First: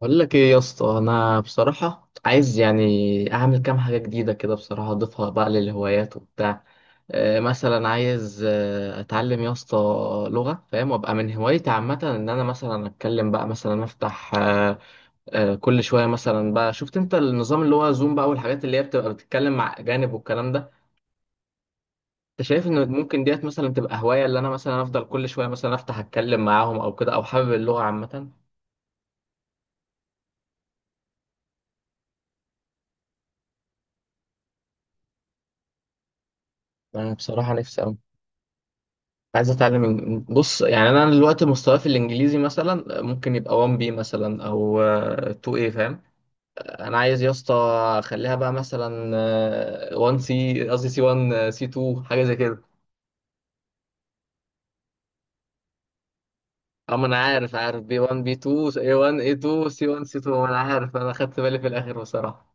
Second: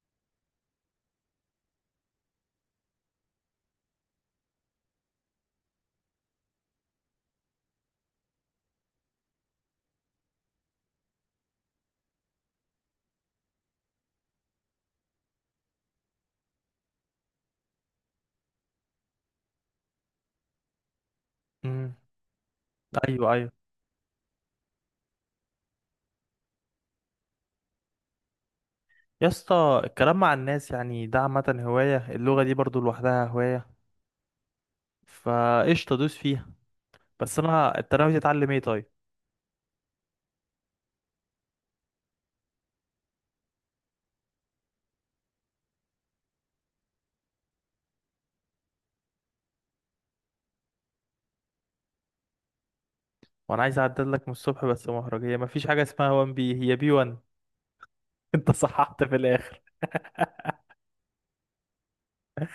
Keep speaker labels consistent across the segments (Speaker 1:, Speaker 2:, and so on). Speaker 1: بقول لك ايه يا اسطى، انا بصراحه عايز يعني اعمل كام حاجه جديده كده. بصراحه اضيفها بقى للهوايات وبتاع. مثلا عايز اتعلم يا اسطى لغه، فاهم؟ وابقى من هوايتي عامه ان انا مثلا اتكلم بقى، مثلا افتح كل شويه مثلا بقى. شفت انت النظام اللي هو زوم بقى، والحاجات اللي هي بتبقى بتتكلم مع اجانب والكلام ده.
Speaker 2: امم
Speaker 1: انت شايف ان ممكن
Speaker 2: ايوه،
Speaker 1: ديت
Speaker 2: ايوه
Speaker 1: مثلا تبقى هوايه اللي انا مثلا افضل كل شويه مثلا افتح اتكلم معاهم او كده، او حابب اللغه عامه؟
Speaker 2: يا اسطى. الكلام مع الناس يعني ده عامه هوايه، اللغه دي برضو لوحدها هوايه، فقشطه دوس فيها.
Speaker 1: انا
Speaker 2: بس
Speaker 1: بصراحه نفسي
Speaker 2: انت
Speaker 1: أوي.
Speaker 2: ناوي تتعلم ايه طيب؟
Speaker 1: عايز اتعلم بص، يعني انا دلوقتي مستواي في الانجليزي مثلا ممكن يبقى 1 بي مثلا او 2 اي، فاهم؟ انا عايز يا اسطى اخليها بقى مثلا 1 سي، قصدي سي 1 سي 2، حاجه زي كده.
Speaker 2: وانا عايز اعدل لك من الصبح، بس مهرجيه مفيش حاجه اسمها 1 بي، هي بي
Speaker 1: اما انا
Speaker 2: 1.
Speaker 1: عارف، بي 1 بي
Speaker 2: انت
Speaker 1: 2 اي
Speaker 2: صححت
Speaker 1: 1
Speaker 2: في
Speaker 1: اي
Speaker 2: الاخر.
Speaker 1: 2 سي 1 سي 2، انا عارف، انا خدت بالي في الاخر بصراحه.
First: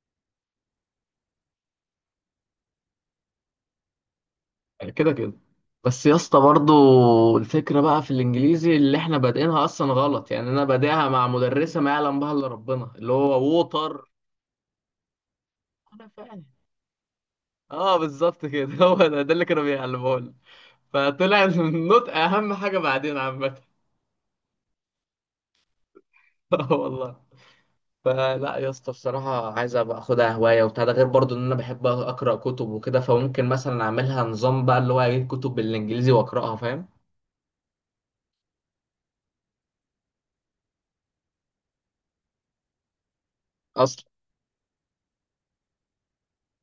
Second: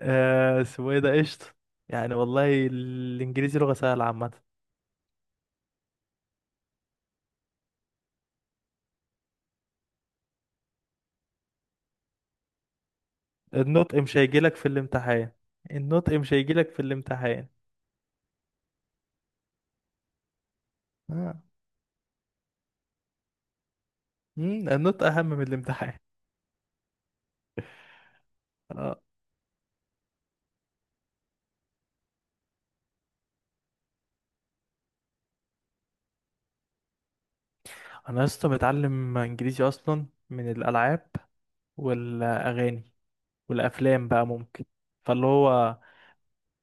Speaker 2: اسمه ايه ده، قشطه. يعني والله الانجليزي لغه سهله عامه.
Speaker 1: كده كده. بس يا اسطى برضو الفكره بقى في الانجليزي اللي احنا بادئينها اصلا غلط. يعني انا بادئها مع مدرسه ما يعلم بها الا ربنا، اللي هو
Speaker 2: النطق
Speaker 1: ووتر.
Speaker 2: مش هيجيلك في الامتحان.
Speaker 1: انا
Speaker 2: النطق مش
Speaker 1: فاهم.
Speaker 2: هيجيلك في الامتحان.
Speaker 1: اه بالظبط كده. هو ده اللي كانوا بيعلموه لنا.
Speaker 2: آه.
Speaker 1: فطلع النطق اهم حاجه بعدين عامه.
Speaker 2: النطق اهم من الامتحان.
Speaker 1: اه والله. فلا يا اسطى
Speaker 2: آه.
Speaker 1: بصراحه عايز ابقى اخدها هوايه وبتاع. ده غير برضو ان انا بحب اقرا كتب وكده، فممكن مثلا اعملها نظام بقى اللي هو اجيب كتب بالانجليزي واقراها، فاهم؟
Speaker 2: انا لسه متعلم انجليزي اصلا من الالعاب والاغاني
Speaker 1: اصلا.
Speaker 2: والافلام، بقى ممكن فاللي هو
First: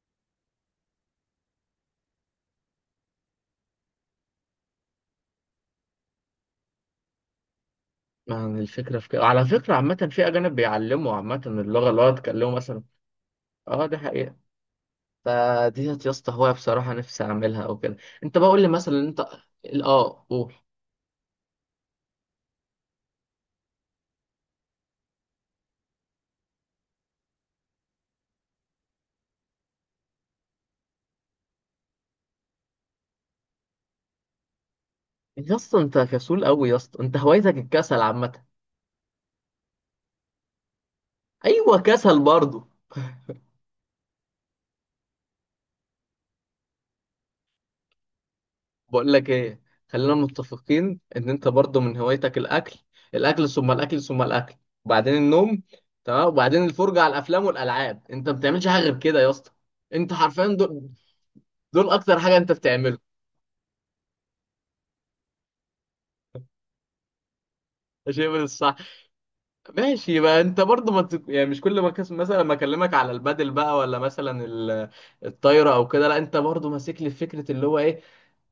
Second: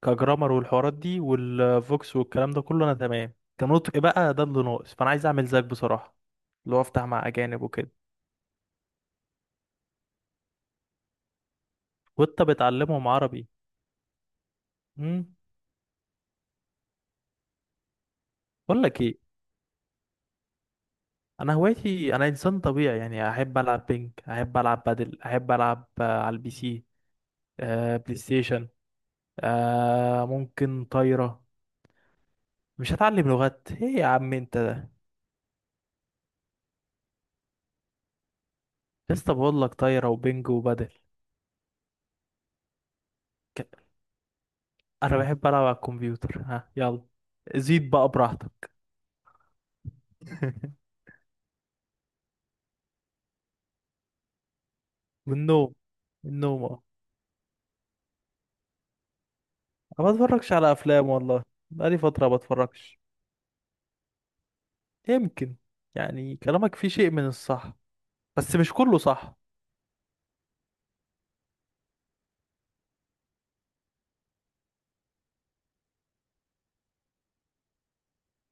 Speaker 2: كجرامر، والحوارات دي والفوكس والكلام ده كله انا تمام. كنطق بقى ده اللي ناقص، فانا عايز اعمل زيك بصراحه، اللي هو افتح مع اجانب وكده.
Speaker 1: يعني الفكره في كده على فكره عامه، في اجانب بيعلموا عامه اللغه اللي هو
Speaker 2: وانت
Speaker 1: يتكلموا مثلا.
Speaker 2: بتعلمهم عربي.
Speaker 1: اه دي حقيقه.
Speaker 2: امم.
Speaker 1: فدي يا اسطى هوايه بصراحه نفسي اعملها او كده. انت بقول لي
Speaker 2: بقول
Speaker 1: مثلا
Speaker 2: لك ايه،
Speaker 1: انت. اه قول.
Speaker 2: انا هوايتي انا انسان طبيعي يعني. احب العب بينج، احب العب بادل، احب العب على البي سي. آه، بلاي ستيشن. آه، ممكن طايره. مش هتعلم لغات ايه يا عم انت ده؟
Speaker 1: يا اسطى انت كسول قوي يا اسطى، انت هوايتك الكسل عامه.
Speaker 2: لسه بقول لك طايره وبينج وبادل.
Speaker 1: ايوه كسل برضه.
Speaker 2: انا بحب العب على الكمبيوتر، ها يلا، زيد بقى براحتك.
Speaker 1: بقول لك ايه، خلينا متفقين ان انت برضه من هوايتك الاكل. الاكل ثم الاكل ثم الاكل. وبعدين النوم.
Speaker 2: والنوم.
Speaker 1: تمام. وبعدين
Speaker 2: النوم، اه.
Speaker 1: الفرجه على الافلام والالعاب. انت ما بتعملش حاجه غير كده يا اسطى.
Speaker 2: أنا
Speaker 1: انت
Speaker 2: ما
Speaker 1: حرفيا
Speaker 2: بتفرجش على
Speaker 1: دول.
Speaker 2: افلام والله،
Speaker 1: دول
Speaker 2: بقالي
Speaker 1: اكتر
Speaker 2: فتره ما
Speaker 1: حاجه انت بتعمله.
Speaker 2: بتفرجش. يمكن، يعني كلامك فيه شيء من الصح،
Speaker 1: ده شيء من
Speaker 2: بس مش
Speaker 1: الصح.
Speaker 2: كله صح.
Speaker 1: ماشي بقى. انت برضه ما يعني مش كل ما مثلا ما اكلمك على البادل بقى، ولا مثلا الطايره او كده. لا انت برضه ماسك لي فكره اللي هو ايه.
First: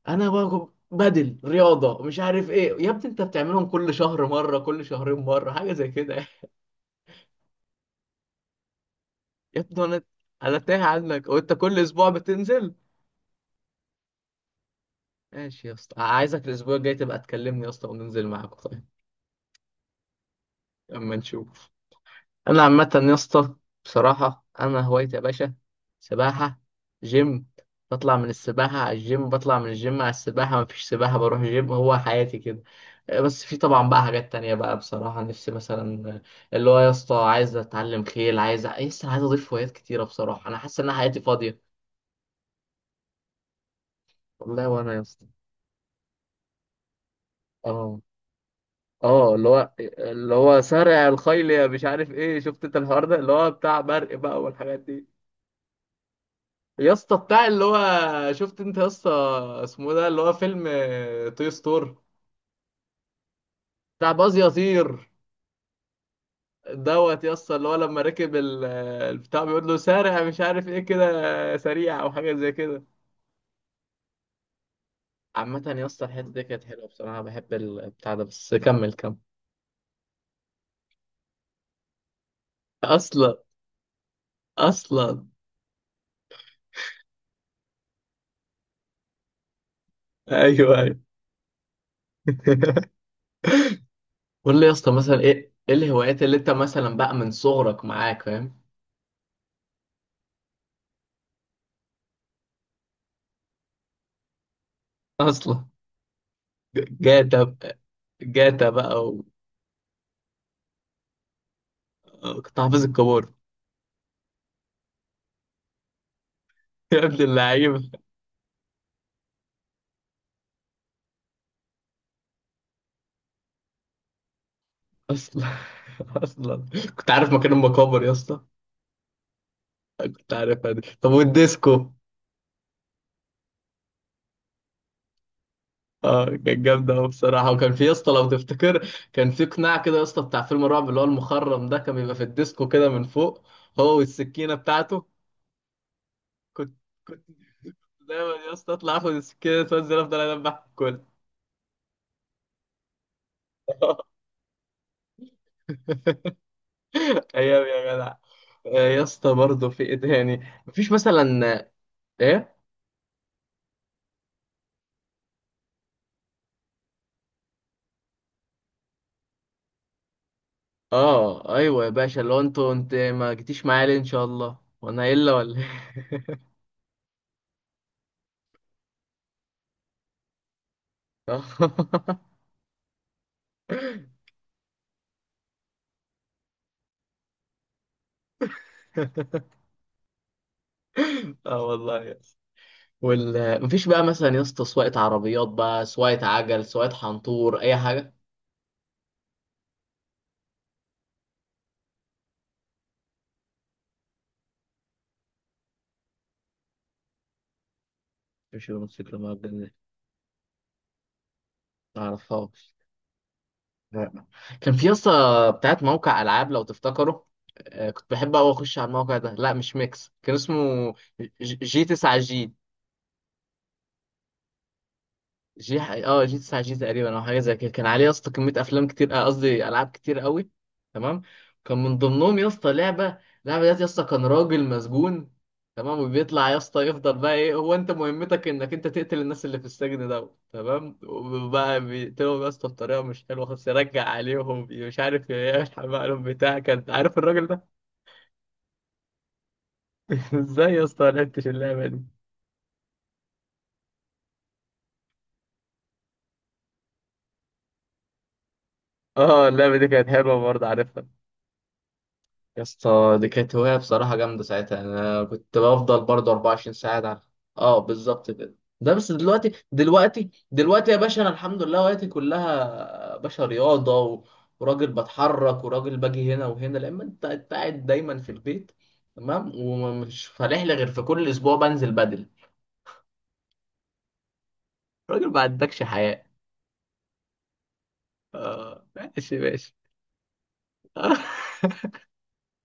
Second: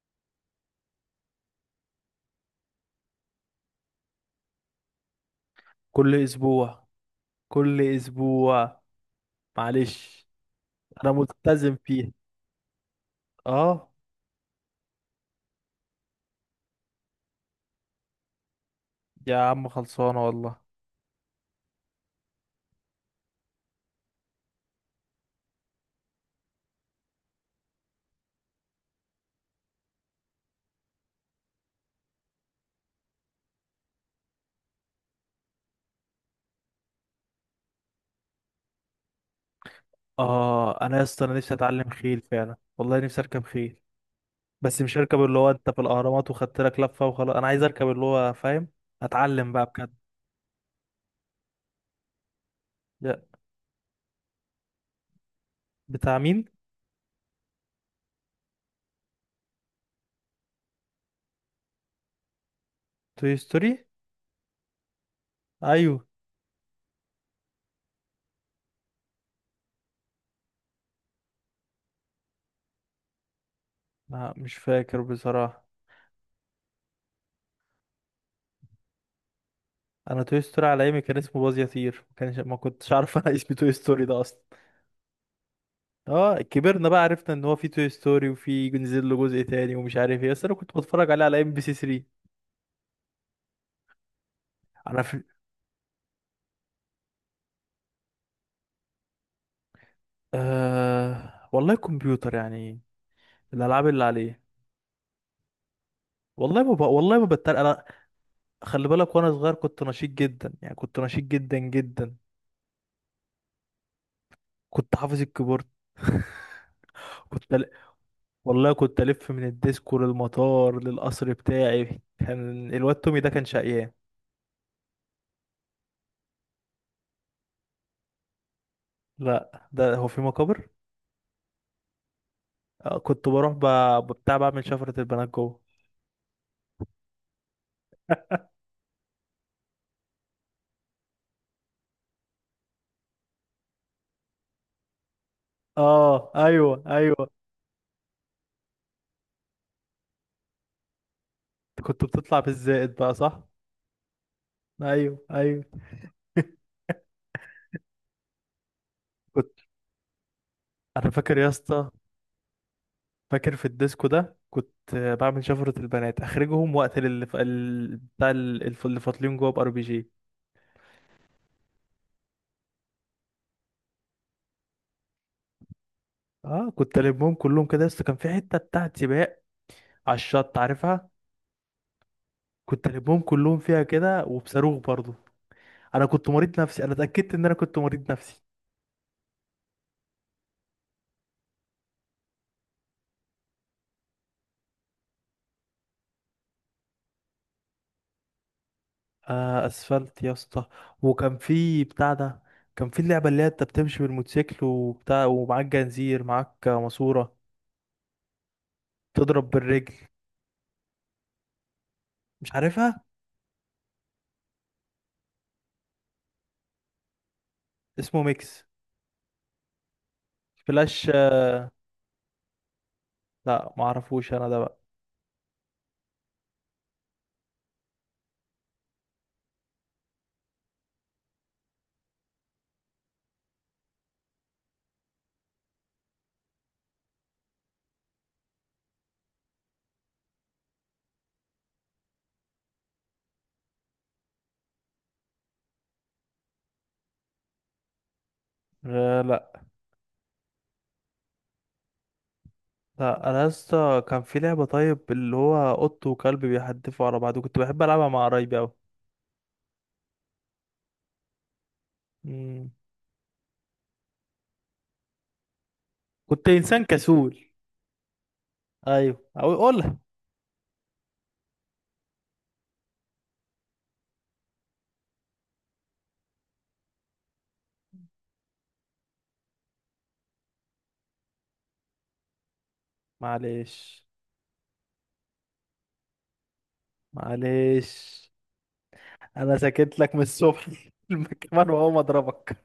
Speaker 1: انا بقى بدل رياضه مش عارف ايه، يا ابني انت بتعملهم كل شهر مره، كل شهرين مره، حاجه زي
Speaker 2: كل
Speaker 1: كده.
Speaker 2: اسبوع، كل اسبوع.
Speaker 1: يا ابني انا،
Speaker 2: معلش.
Speaker 1: انا تايه
Speaker 2: انا
Speaker 1: عنك وانت
Speaker 2: ملتزم
Speaker 1: كل اسبوع
Speaker 2: فيه،
Speaker 1: بتنزل.
Speaker 2: اه.
Speaker 1: ماشي يا اسطى، عايزك الاسبوع الجاي تبقى تكلمني يا اسطى وننزل معاك، طيب.
Speaker 2: يا عم خلصانه والله.
Speaker 1: اما نشوف. انا عامه يا اسطى بصراحه انا هوايتي يا باشا سباحه، جيم. بطلع من السباحه على الجيم، بطلع من الجيم على السباحه، مفيش سباحه بروح جيم. هو حياتي كده. بس في طبعا بقى حاجات تانية بقى بصراحه نفسي مثلا اللي هو يا اسطى عايز اتعلم خيل. عايز لسه عايز اضيف هوايات كتيره بصراحه، انا حاسس
Speaker 2: اه،
Speaker 1: ان
Speaker 2: انا
Speaker 1: أنا
Speaker 2: يا
Speaker 1: حياتي
Speaker 2: اسطى انا نفسي
Speaker 1: فاضيه.
Speaker 2: اتعلم خيل فعلا والله، نفسي اركب خيل.
Speaker 1: والله
Speaker 2: بس
Speaker 1: وانا
Speaker 2: مش
Speaker 1: يا
Speaker 2: هركب
Speaker 1: اسطى.
Speaker 2: اللي هو انت في الاهرامات وخدت لك لفه وخلاص، انا عايز اركب
Speaker 1: اه
Speaker 2: اللي هو فاهم،
Speaker 1: اه. اللي
Speaker 2: اتعلم بقى
Speaker 1: هو
Speaker 2: بجد.
Speaker 1: اللي هو سارع الخيل يا مش عارف ايه، شفت انت الحوار ده
Speaker 2: يا-
Speaker 1: اللي هو بتاع برق بقى والحاجات دي.
Speaker 2: بتاع مين؟
Speaker 1: يا اسطى بتاع اللي هو شفت انت يا اسطى اسمه ده اللي هو فيلم توي ستور
Speaker 2: توي ستوري.
Speaker 1: بتاع باز يطير
Speaker 2: ايوه.
Speaker 1: دوت. يا اسطى اللي هو لما ركب البتاع بيقول له سارع مش عارف ايه كده سريع او حاجه زي كده.
Speaker 2: ما مش فاكر بصراحه.
Speaker 1: عامه يا اسطى الحته دي كانت حلوه بصراحه، بحب البتاع ده، بس كمل كمل.
Speaker 2: انا توي ستوري على ايامي كان اسمه باز يطير، ما كنتش عارف. انا
Speaker 1: اصلا
Speaker 2: اسمي توي ستوري ده اصلا.
Speaker 1: اصلا.
Speaker 2: اه كبرنا بقى، عرفنا ان هو في توي ستوري وفي نزل له جزء تاني ومش عارف ايه، بس انا كنت
Speaker 1: ايوه ايوه.
Speaker 2: بتفرج عليه على ام بي سي 3.
Speaker 1: قول لي يا اسطى
Speaker 2: انا
Speaker 1: مثلا
Speaker 2: في
Speaker 1: ايه ايه الهوايات اللي انت مثلا بقى من صغرك معاك، فاهم؟
Speaker 2: والله كمبيوتر يعني، الالعاب اللي عليه.
Speaker 1: اصلا.
Speaker 2: والله ما
Speaker 1: جاتا.
Speaker 2: بتريق انا.
Speaker 1: جاتا
Speaker 2: خلي
Speaker 1: بقى
Speaker 2: بالك
Speaker 1: و-.
Speaker 2: وانا صغير كنت نشيط جدا، يعني كنت نشيط جدا جدا.
Speaker 1: وكنت حافظ الكبار.
Speaker 2: كنت حافظ الكيبورد.
Speaker 1: يا ابن
Speaker 2: كنت ل...
Speaker 1: اللعيبة.
Speaker 2: والله كنت الف من الديسكو للمطار للقصر بتاعي، كان الواد تومي ده كان شقيان.
Speaker 1: اصلا اصلا. كنت عارف مكان المقابر يا اسطى.
Speaker 2: لا، ده هو في
Speaker 1: كنت
Speaker 2: مقابر.
Speaker 1: عارفها دي. طب والديسكو؟
Speaker 2: آه، كنت بروح ب... بتاع، بعمل شفرة البنات جوه.
Speaker 1: اه كانت جامدة أوي بصراحة. وكان في يا اسطى، لو تفتكر، كان في قناع كده يا اسطى بتاع فيلم الرعب اللي هو المخرم ده، كان بيبقى في الديسكو كده من فوق، هو والسكينة بتاعته.
Speaker 2: اه،
Speaker 1: كنت
Speaker 2: ايوه،
Speaker 1: كنت
Speaker 2: ايوه
Speaker 1: دايما يا اسطى اطلع اخد السكينة اتوزن افضل اذبح الكل.
Speaker 2: كنت بتطلع بالزائد بقى صح؟ ايوه، ايوه.
Speaker 1: ايام يا جدع. يا اسطى
Speaker 2: كنت
Speaker 1: برضه في ايه تاني؟ مفيش
Speaker 2: انا
Speaker 1: مثلا؟
Speaker 2: فاكر يا اسطى،
Speaker 1: ايه.
Speaker 2: فاكر في الديسكو ده كنت بعمل شفرة البنات اخرجهم واقتل اللي ف... ال- بتاع ال- الف- اللي فاطلين جوه بار بي جي.
Speaker 1: اه ايوه يا باشا، لو انت ما جيتيش معايا ليه ان شاء الله، وانا الا ولا إيه؟
Speaker 2: اه، كنت البهم كلهم كده، بس كان في حته بتاعت سباق على الشط عارفها، كنت البهم كلهم فيها كده وبصاروخ برضو. انا كنت مريض نفسي، انا اتاكدت ان انا كنت مريض نفسي.
Speaker 1: اه والله يا اسطى. وال مفيش بقى مثلا يا اسطى سواقة عربيات بقى، سواقة عجل، سواقة حنطور، اي حاجة؟
Speaker 2: آه، اسفلت يا اسطى. وكان في بتاع ده، كان في اللعبه اللي هي انت بتمشي بالموتوسيكل وبتاع، ومعاك جنزير معاك ماسوره
Speaker 1: مفيش الموتوسيكل المعجل
Speaker 2: تضرب
Speaker 1: دي،
Speaker 2: بالرجل.
Speaker 1: ما
Speaker 2: مش
Speaker 1: اعرفهاش.
Speaker 2: عارفها.
Speaker 1: لا. كان في يا اسطى بتاعت موقع العاب لو تفتكروا. كنت
Speaker 2: اسمه
Speaker 1: بحب قوي
Speaker 2: ميكس
Speaker 1: اخش على الموقع ده. لا مش ميكس كان اسمه.
Speaker 2: فلاش، آه.
Speaker 1: جي 9 جي.
Speaker 2: لا، معرفوش انا ده بقى،
Speaker 1: جي اه جي 9 جي تقريبا او حاجه زي كده. كان عليه يا اسطى كميه افلام كتير، قصدي العاب كتير قوي. تمام. كان من ضمنهم يا اسطى لعبه. اللعبه ديت يا اسطى كان راجل مسجون، تمام. وبيطلع يا اسطى يفضل بقى ايه، هو انت مهمتك انك انت تقتل الناس اللي في السجن ده، تمام. وبقى بيقتلهم يا اسطى بطريقه مش حلوه خالص. يرجع عليهم مش عارف إيه، يلحق بقى لهم بتاع. كان عارف الراجل ده؟
Speaker 2: آه. لا
Speaker 1: ازاي يا اسطى ما لعبتش اللعبه دي؟
Speaker 2: لا، انا يا اسطى كان في لعبه طيب، اللي هو قط وكلب بيحدفوا على بعض، كنت بحب العبها مع قرايبي قوي.
Speaker 1: اه اللعبه دي كانت حلوه برضه، عارفها. يا اسطى دي كانت هواية بصراحة جامدة ساعتها، يعني أنا كنت بفضل برضه
Speaker 2: كنت انسان
Speaker 1: 24 ساعة ده.
Speaker 2: كسول.
Speaker 1: اه بالظبط كده. ده بس
Speaker 2: ايوه،
Speaker 1: دلوقتي
Speaker 2: او قولها.
Speaker 1: دلوقتي دلوقتي يا باشا أنا الحمد لله وقتي كلها باشا رياضة و... وراجل بتحرك وراجل باجي هنا وهنا، لأما أنت قاعد دايما في البيت، تمام. ومش فالح لي غير في كل أسبوع بنزل بدل.
Speaker 2: معلش،
Speaker 1: راجل ما عندكش حياة.
Speaker 2: معلش.
Speaker 1: اه ماشي
Speaker 2: انا
Speaker 1: ماشي.
Speaker 2: سكت لك من الصبح. المكان وهو اضربك.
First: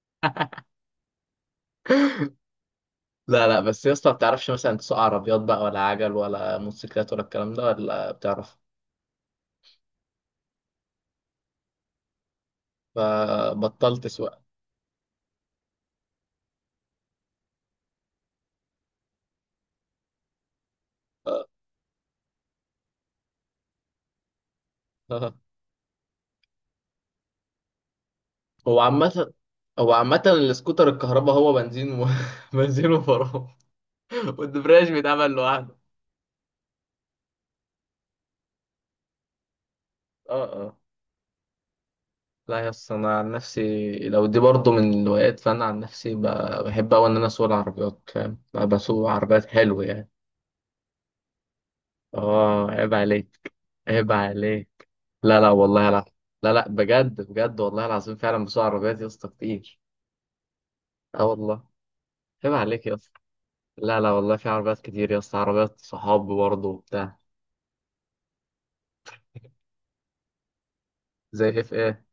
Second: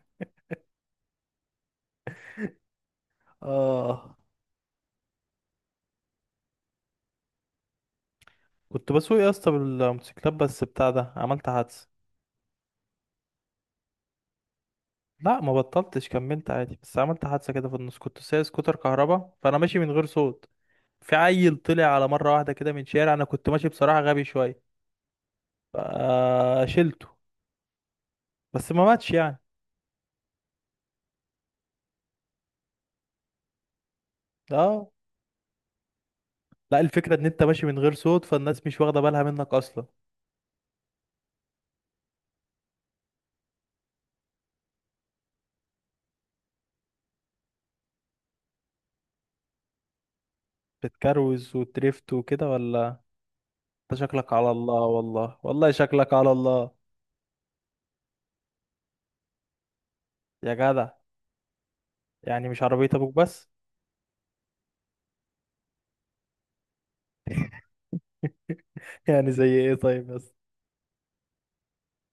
Speaker 1: لا لا بس يا اسطى ما
Speaker 2: اه،
Speaker 1: بتعرفش مثلا تسوق عربيات بقى، ولا عجل، ولا موتوسيكلات ولا الكلام ده، ولا بتعرف.
Speaker 2: كنت بسوق يا اسطى بالموتوسيكلات، بس بتاع ده عملت حادثه.
Speaker 1: فبطلت سواقة.
Speaker 2: لا، ما بطلتش، كملت عادي، بس عملت حادثه كده في النص. كنت سايق سكوتر كهربا، فانا ماشي من غير صوت، في عيل طلع على مره واحده كده من شارع، انا كنت ماشي بصراحه غبي شويه. شلته بس
Speaker 1: هو
Speaker 2: ما ماتش
Speaker 1: عامة،
Speaker 2: يعني.
Speaker 1: السكوتر الكهرباء هو بنزين و... بنزين وفرامل.
Speaker 2: اه،
Speaker 1: والدبرياج بيتعمل لوحده.
Speaker 2: لا، الفكرة ان انت ماشي من غير صوت، فالناس مش واخدة بالها منك اصلا.
Speaker 1: اه اه. لا يا اسطى انا عن نفسي لو دي برضه من الهوايات، فانا عن نفسي بحب اوي ان انا اسوق العربيات، فاهم؟ بسوق عربيات حلو يعني.
Speaker 2: بتكروز وتريفت وكده
Speaker 1: اه عيب
Speaker 2: ولا؟
Speaker 1: عليك.
Speaker 2: انت
Speaker 1: عيب
Speaker 2: شكلك على الله،
Speaker 1: عليك. لا
Speaker 2: والله
Speaker 1: لا
Speaker 2: والله
Speaker 1: والله لا.
Speaker 2: شكلك على
Speaker 1: لا لا
Speaker 2: الله.
Speaker 1: بجد بجد والله العظيم فعلا بسوق عربيات يا اسطى كتير.
Speaker 2: يا جدع.
Speaker 1: اه والله.
Speaker 2: يعني
Speaker 1: عيب
Speaker 2: مش
Speaker 1: عليك
Speaker 2: عربية
Speaker 1: يا.
Speaker 2: ابوك بس.
Speaker 1: لا لا والله، في عربيات كتير يا اسطى، عربيات صحاب برضه وبتاع.
Speaker 2: يعني زي ايه طيب بس؟
Speaker 1: زي اف ايه.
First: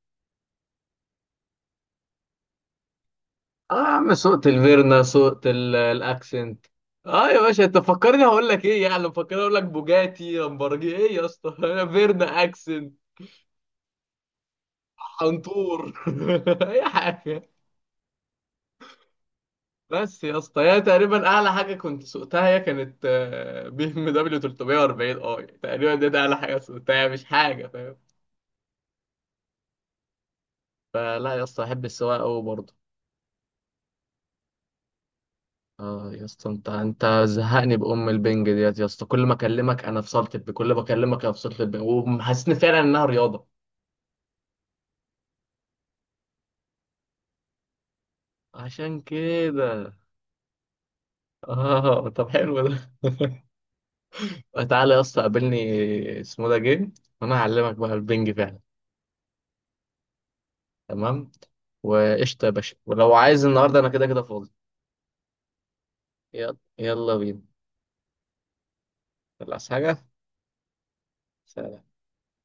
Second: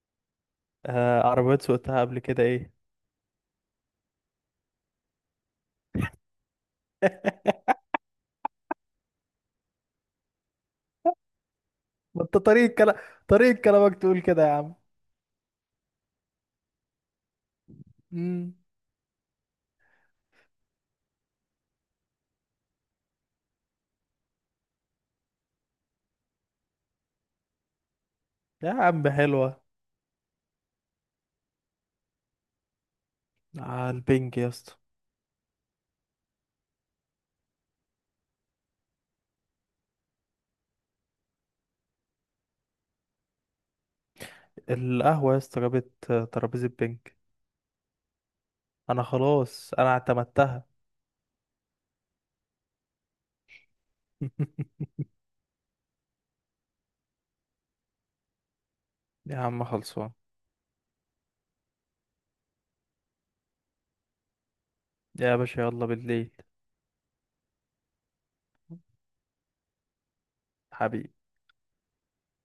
Speaker 2: آه، عربيات سوقتها قبل كده ايه.
Speaker 1: اه يا عم سوقت الفيرنا، سوقت الاكسنت. اه يا باشا انت فكرني هقول لك ايه، يعني مفكرني اقول لك بوجاتي لامبرجي، ايه يا اسطى؟
Speaker 2: ما انت
Speaker 1: فيرنا
Speaker 2: طريقة
Speaker 1: اكسنت.
Speaker 2: كلام، طريقة كلامك تقول كده يا عم.
Speaker 1: حنطور. اي حاجه.
Speaker 2: مم.
Speaker 1: بس يا اسطى هي تقريبا اعلى حاجه كنت سوقتها، هي كانت بي ام دبليو 340 اي تقريبا. دي ده اعلى حاجه سوقتها، مش حاجه، فاهم؟
Speaker 2: يا عم حلوة.
Speaker 1: فلا يا اسطى احب السواقه قوي برضه.
Speaker 2: على البنج يا اسطى.
Speaker 1: اه يا اسطى انت زهقني بام البنج ديت يا اسطى، كل ما اكلمك انا في كل ما اكلمك انا في صاله البنج وحاسسني فعلا انها رياضه.
Speaker 2: القهوة يا اسطى جابت ترابيزة بنج،
Speaker 1: عشان
Speaker 2: انا خلاص انا
Speaker 1: كده.
Speaker 2: اعتمدتها.
Speaker 1: اه طب حلو ده. تعالى يا اسطى قابلني. اسمه ده جيم. وانا هعلمك بقى البنج فعلا.
Speaker 2: يا عم خلصان.
Speaker 1: تمام. وقشطه يا باشا، ولو عايز النهارده انا كده كده فاضي.
Speaker 2: يا باشا، يلا بالليل.
Speaker 1: يلا يلا بينا. خلاص حاجه.
Speaker 2: حبيبي.
Speaker 1: سلام.